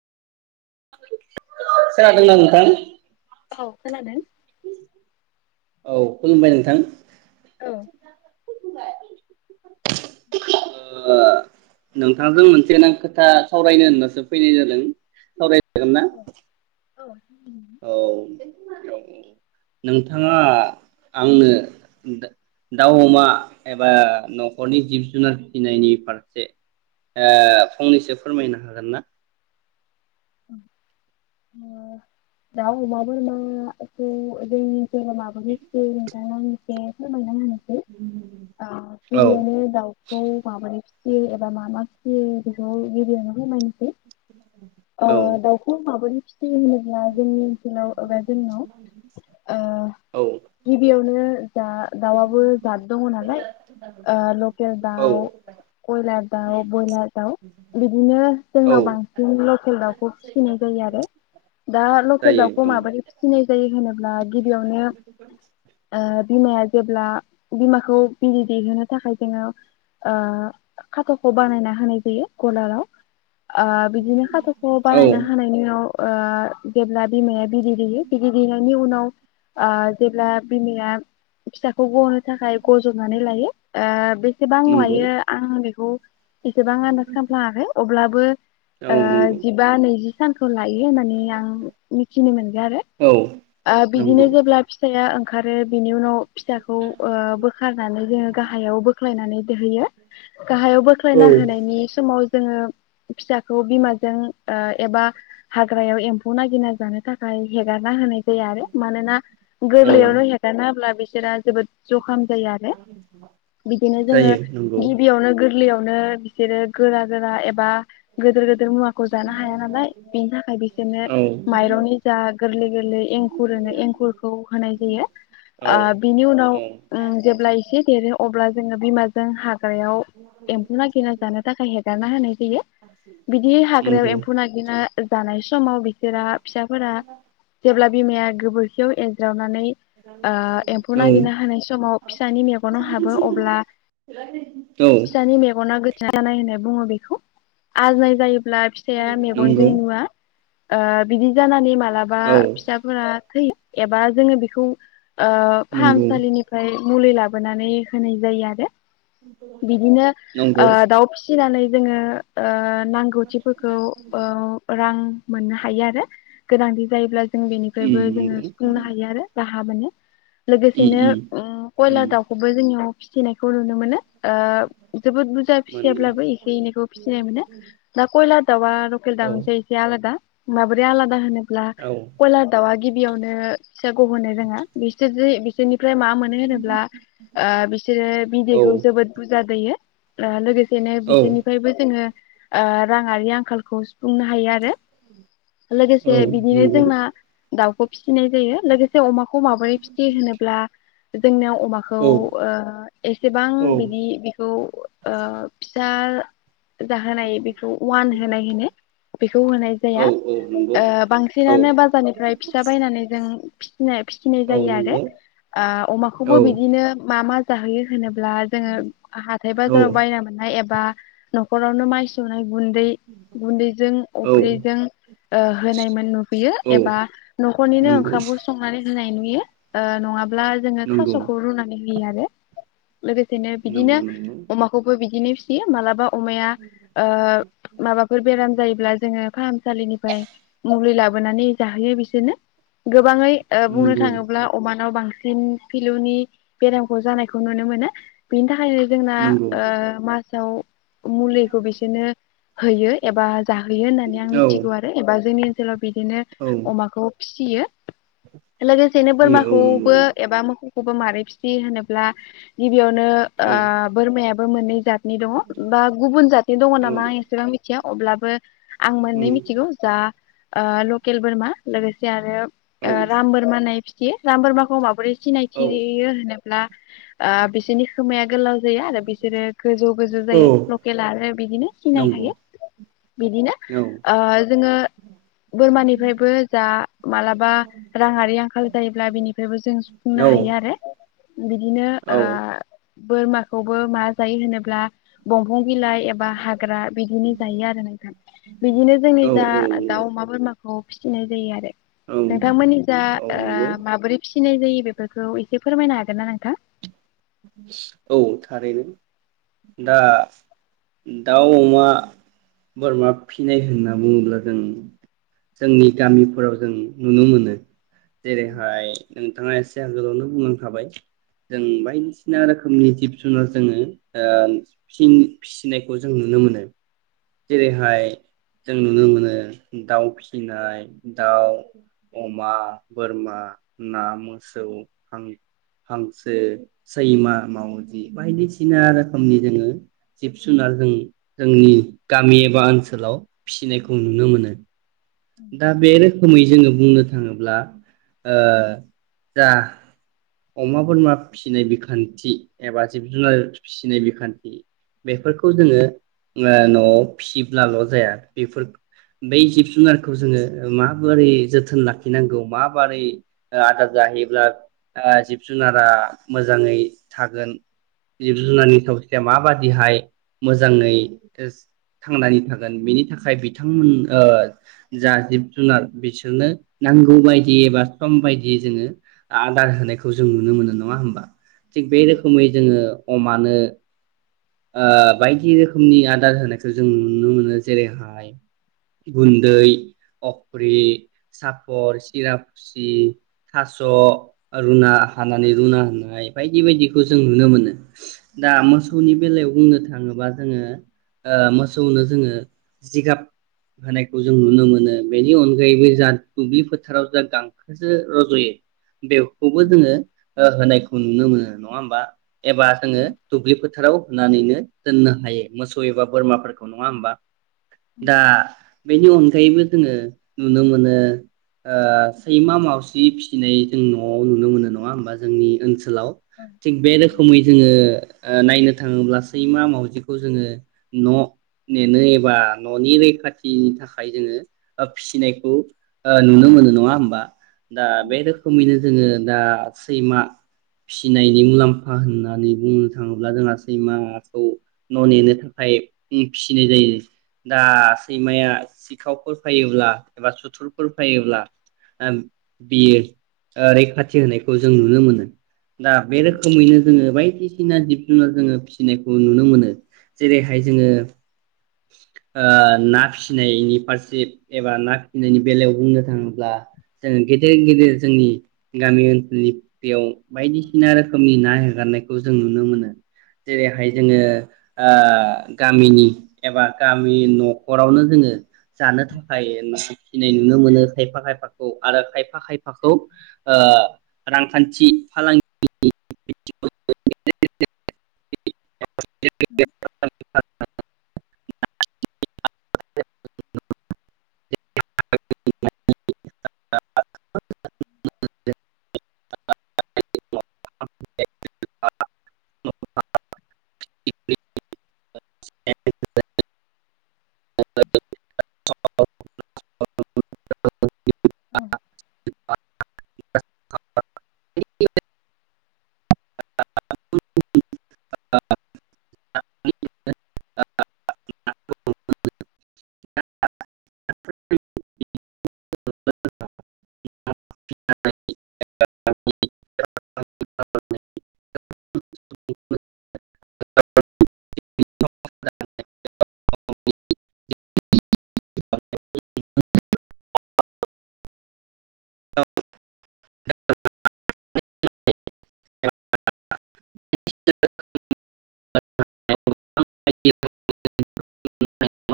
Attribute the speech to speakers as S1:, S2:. S1: खोनादों ना नोंथां?
S2: औ खोनादों
S1: औ खुलुमबाय नोंथां।
S2: औ।
S1: [unintelligible] ओ नोंथांजों मोनसे नां खोथा सावरायनो होननासो फैनाय जादों सावराय जागोन ना?
S2: औ
S1: औ औ नोंथाङा आंनो दाव अमा एबा न'खरनि जिब जुनार फिसिनायनि फारसे फंनैसो फोरमायनो हागोन ना?
S2: ओ दाव, अमा बोरमाखौ जोंनि ओनसोलाव माबोरै फिसियो नोंथाङा एसे फोरमायना होनो ओ
S1: औ
S2: किरियानो दावखौ माबोरै एबा मा मा फिसियो बेखौ गिबियावनो फोरमायनोसै। आ
S1: औ
S2: दावखौ माबोरै होनोब्ला जोंनि ओनसोलाव एबा ओ जोंनाव
S1: औ
S2: गिबियावनो। जा दाउआबो जाद दङ नालाय ओ लकेल
S1: औ
S2: दाउ, कयलार दाउ, बयलार दाउ बिदिनो
S1: औ
S2: जोंनाव बांसिन लकेल दाउखौ फिसिनाय जायो आरो। दा लकेल
S1: जायो
S2: दावउखौ
S1: औ
S2: माबोरै फिसिनाय जायो होनोब्ला गिबियावनो ओ बिमाया जेब्ला बिमाखौ बिरि दैहोनो थाखाय जोङो ओ खाथ'खौ बानायना होनाय जायो गलाराव ओ बिदिनो खाथ'खौ
S1: औ
S2: बानायनो हानायनि उनाव ओ जेब्ला बिमाया बिदिरहयो बिदिरह हैनायनि उनाव ओ जेब्ला बिमाया फिसाखौ गनो थाखाय गज'नानै लायो ओ बेसेबां
S1: नंगौ
S2: लायो आं बेखौ इसेबां आन्दाज खालामफ्लाङाखै अब्लाबो
S1: औ नंगौ
S2: जिबा नैजि सानखौ लायो होननानै आं मोनथिनो मोन्दों आरो
S1: औ नंगौ
S2: बिदिनो जेब्ला फिसाया ओंखारो बिनि उनाव फिसाखौ ओ बोखारनानै जोङो गाहायाव बोख्लायनानै दहोयो गाहायाव
S1: औ
S2: बोख्लायना होनायनि समाव जोङो फिसाखौ बिमाजों ओ एबा हाग्रायाव एम्फौ नागिरना जानो थाखाय हेगारना होनाय जाया आरो मानोना
S1: औ
S2: गोरलैयावनो हेगाना होब्ला बिसि [unintelligible] जोबोद जखाम जायो आरो बिदिनो जोङो
S1: जायो नंगौ
S2: गिबियावनो गोरलैयावनो [unintelligible] गोरा गोरा एबा गोदोर गोदोर मुवाखौ जानो हाया नालाय बिनि थाखाय बिसोरनो
S1: औ
S2: माइरंनि जा गोरलै गोरलै एंखुर होनो एंखुरखौ होनाय जायो
S1: औ
S2: ओ बिनि उनाव
S1: औ
S2: ओ जेब्ला एसे देरो अब्ला जोङो बिमाजों हा ग्रायाव एम्फौ नागिना जानो थाखाय हेगारना होनाय जायो बिदि हाग्रायाव
S1: नंगौ
S2: एम्फौ नागिरना जानाय समाव बिसोरा फिसाफोरा जेब्ला बिमाया गोबोरखियाव नानै ओ एम्फौ
S1: औ
S2: नागिरना होनाय समाव फिसानि मेगनाव हाबो अब्ला
S1: औ
S2: फिसानि मेगना गो [unintelligible] होननाय बुङो बेखौ आजनाय जायो ब्ला फिसाया मेगन जों
S1: नंगौ
S2: नुवा ओ बिदि जानानै मा माब्लाबा
S1: औ
S2: फिसाफोरा थैयो एबा जोङो बेखौ ओ
S1: नंगौ
S2: फाहामसालिनिफ्राय मुलि लाबोनानै होनाय जायो आरो बिदिनो
S1: नंगौ
S2: ओ दाउ फि फिनानै जोङो ओ नांगौथिफोरखौ रां मोननो हायो आरो गोनांथि जायोब्ला जों बेनिफ्रायबो
S1: उम नंगौ
S2: जोङो सुफुंनो हायो आरो [unintelligible]
S1: उम
S2: लोगोसेनो
S1: उम
S2: ओ खयलार
S1: उम
S2: दाउखौबो जोंनियाव फिसिनायखौ नुनो मोनो ओ जोबोद बुरजा
S1: मोनो
S2: फिसियाब्लाबो एसे इनैखौ फिसिनाय मोनो दा खयलार दाउआ [unintelligible]
S1: औ
S2: [unintelligible] माबोरै आलादा होनो ब्ला
S1: औ
S2: खयलार दाउआ गिबि गिबियावनो फिसा गहोनो रोङा बिसोर जे बिसोरनिफ्राय मा मोनो होनोब्ला ओ बिसोरो
S1: औ
S2: बिदैखौ जोबोद बुरजा दैयो ओ लोगोसे बिदिनो
S1: औ
S2: बिसोरनिफ्रायबो जोङो ओ राङारि आंखालखौ बुंनो हायो आरो
S1: औ
S2: लोगोसे बिदिनो
S1: नंगौ
S2: जोंना दाउखौ फिसिनाय जायो लोगो से अमाखौ माबोरै फिसियो होनोब्ला जोंनियाव अमाखौ
S1: औ
S2: एसेबां
S1: औ
S2: बिदि बेखौ ओ फिसा जाहोनाय बेखौ अवान होनाय होनो बेखौ होनाय जाया
S1: औ औ नंगौ
S2: ओ
S1: औ
S2: बांसिनानो बाजारनिफ्राय फिसा बायनानै जों [unintelligible] फिनाय फिसिनाय
S1: औ
S2: जायो आरो
S1: नंगौ औ
S2: अमाखौबो बिदिनो मा मा जाहोयो ब्ला जोङो हाथाय बाजाराव
S1: औ
S2: बायना मोननाय एबा नखरावनो माइ सौनाय गुन्दै गुन्दै जों अफ्रिजों होनायमोन नुहैयो
S1: औ
S2: एबा नखरनिनो
S1: नंगौ
S2: ओंखामखौ संनानै नाय नुयो ओ नङाबा ब्ला जोङो
S1: नंगौ
S2: थासखौ रुनानै होयो आरो लोगोसेनो
S1: नंगौ
S2: बिदिनो अमाखौबो बिदिनो मालाबा अमाया ओ माबाफोर बेराम ब्ला जोङो फाहामसालिनिफ्राय मुलि लाबोनानै जाहोयो बिसोरनो गोबाङै बुंनो
S1: नंगौ नंगौ
S2: थाङोब्ला अमानाव बांसिन फिलौनि बेरामखौ जानायखौ नुनो मोनो बिनि थाखायनो जोंना
S1: नंगौ
S2: ओ मासाव मुलिखौ बिसोरनो होयो एबा जाहैयो होननानै आं
S1: औ
S2: मिथिगौ आरो एबा जोंनि सोलाव बि दिनो
S1: औ
S2: अमाखौ फि सियो लोगोसेनो
S1: ए औ नंगौ
S2: बोरमाखौबो एबा मोखौ खौबो मारै फिसियो होनोब्ला गि बियावनो
S1: औ
S2: बोरमायाबो मोननै जातनि दङ बा गुबुन जातनि दङ
S1: औ
S2: नामा आं एसेबां मिथिया। अब्लाबो आं मोननै
S1: उम
S2: मिथिगौ जा ओ लकेल बोरमा लोगोसे आरो
S1: औ
S2: ओ राम बोरमा होननाय फि खि राम बोरमाखौ माबोरै
S1: औ
S2: सिनायथियो होनो ब्ला ओ बिसिनि खोमाया गोलाव जायो आरो बिसोरो गोजौ गोजौ
S1: औ
S2: जायो लकेल आरो बिदिनो
S1: नंगौ
S2: सिनायखायो। बिदिनो
S1: औ
S2: ओ जोङो बोरमानिफ्रायबो जा मालाबा राङारि आंखाल जायोब्ला बिनिफ्रायबो जों
S1: औ
S2: सुफुंनो हायो आरो। बिदिनो ओ
S1: औ
S2: बोरमाखौबो मा जायो होनोब्ला दंफां बिलाइ एबा हा ग्रा बिदिनो जायो आरो नों बिदिनो जोंनि
S1: औ
S2: जा दाउ, अमा, बोरमा न आव फिसिनाय जायो आरो।
S1: औ
S2: नोंथांमोननि जा
S1: औ नंगौ
S2: ओ माबोरै फि सिनाय जायो बेफोरखौ एसे फोरमायनो हागोन ना नोंथां।
S1: औ थारैनो दा दाउ अमा बोरमा फिनाय होनना बुङोब्ला जों जोंनि गामिफोराव जों नुनो मोनो जेरैहाय नोंथाङा एस से आगोलावनो बुंनालां खाबाय जों बायदि सि सिना रोखोमनि जिब जुनार जोङो ओ फि फिसिनायखौ जों नुनो मोनो जेरैहाय जों नुनो मोनो दाउ फिसिनाय, दाउ, अमा, बोरमा, ना, मोसौ, हां-हांसो, सैमा, मावजि बायदिसिना रोखोमनि जोङो जिब जुनार जों जोंनि गामि एबा ओनसोलाव फिसिनायखौ जों नुनो मोनो। दा बे रोखोमै जोङो बुंनो थाङोब्ला ओ जा अमा बोरमा फिसिनाय बिखान्थि एबा जिब जुनार फिसिनाय बिखान्थि बेफोरखौ जोङो ओ न'आव फिसिब्लाल' जाया बेफोर बै जिब जुनारखौ जोङो माबोरै जोथोन लाखिनांगौ माबोरै ओ आदार जाहैब्ला ओ जिब जुनारा मोजाङै थागोन जिब जुनारनि सावस्रिया माबादिहाय मोजाङै थांनानै थागोन बेनि थाखाय बिथांमोन ओ जा जिब जुनार बिसोरनो नांगौ बायदियै बा सम बायदियै जोङो आदार होन नाय जों नुनो मोन नङा होनबा थिग बे
S2: औ
S1: रोखोमै जोङो अमानो ओ बायदि रोखोमनि आदार होनायखौ जों नुनो मोनो जेरैहाय गुन्दै अफ्रि सापर सिरा खुसि थास' रुना हानानै रुना होनाय बायदि बायदिखौ जों नुनो मोनो दा मोसौनि बुंनो थाङोबा जोङो ओ मोसौनो जोङो जिगाब होनायखौ जों नुनो मोनो बेनि अनगा गायैबो
S2: औ
S1: जा दुब्लि फोथाराव जा गांखोसो रज'यो बेखौबो जोङो ओ होनाय नुनो मोनो नङा होमबा एबा
S2: औ
S1: जोङो दुब्लि फोथाराव होननानैनो दोननो हायो मोसौ एबा बोरमाफोरखौ नङा होमबा दा बेनि अनगायैबो जोङो नुनो मोनो ओ सैमा मावजि फिसिनाय जों न'आव नुनो मोनो नङा होमबा जोंनि ओनसोल ओनसोलाव थिग बे
S2: औ
S1: रोखोमै जोङो ओ नायनो थाङोब्ला सैमा मावजिखौ जोङो न' नेनो एबा न'नि रैखाथिनि थाखाय जोङो ओ फिसिनायखौ ओ नुनो मोनो नङा होमबा दा बे रोखोमैनो जोङो दा सैमा फिसिनायनि मुलाम्फा होननानै बुंनो थाङोब्ला जोंहा सैमाखौ न' नेनो थाखाय फिसिनाय जायो दा सैमाया सिखावफोर फैयोब्ला एबा सुथुरफोर फैयोब्ला ओ बियो ओ रैखाथि होनायखौ जों नुनो मोनो दा बे रोखोमैनो जोङो बायदिसिना सिना जिब जुनार जोङो फिसिनायखौ नुनो मोनो जेरैहाय जोङो ओ ना फिसिनायनि फारसे एबा ना फिसिनायनि बेलायाव बुंनो थाङोब्ला जोङो गेदेर गेदेर जोंनि गामि ओनसोलनि बेयाव बायदिसिना रोखोमनि ना हगारनायखौ जों नुनो मोनो जेरैहाय जोङो ओ गामिनि एबा गामि न'खरावनो जोङो जानो थाखाय थिनाय नुनो मोनो खायफा खायफाखौ आरो खायफा खायफाखौ ओ रांखान्थि फालांगि [unintelligible]
S2: औ
S1: [unintelligible] [unintelligible] [unintelligible] [unintelligible] [unintelligible]
S2: औ
S1: [unintelligible] [unintelligible] [unintelligible] [unintelligible] [unintelligible] [unintelligible] [unintelligible] [unintelligible]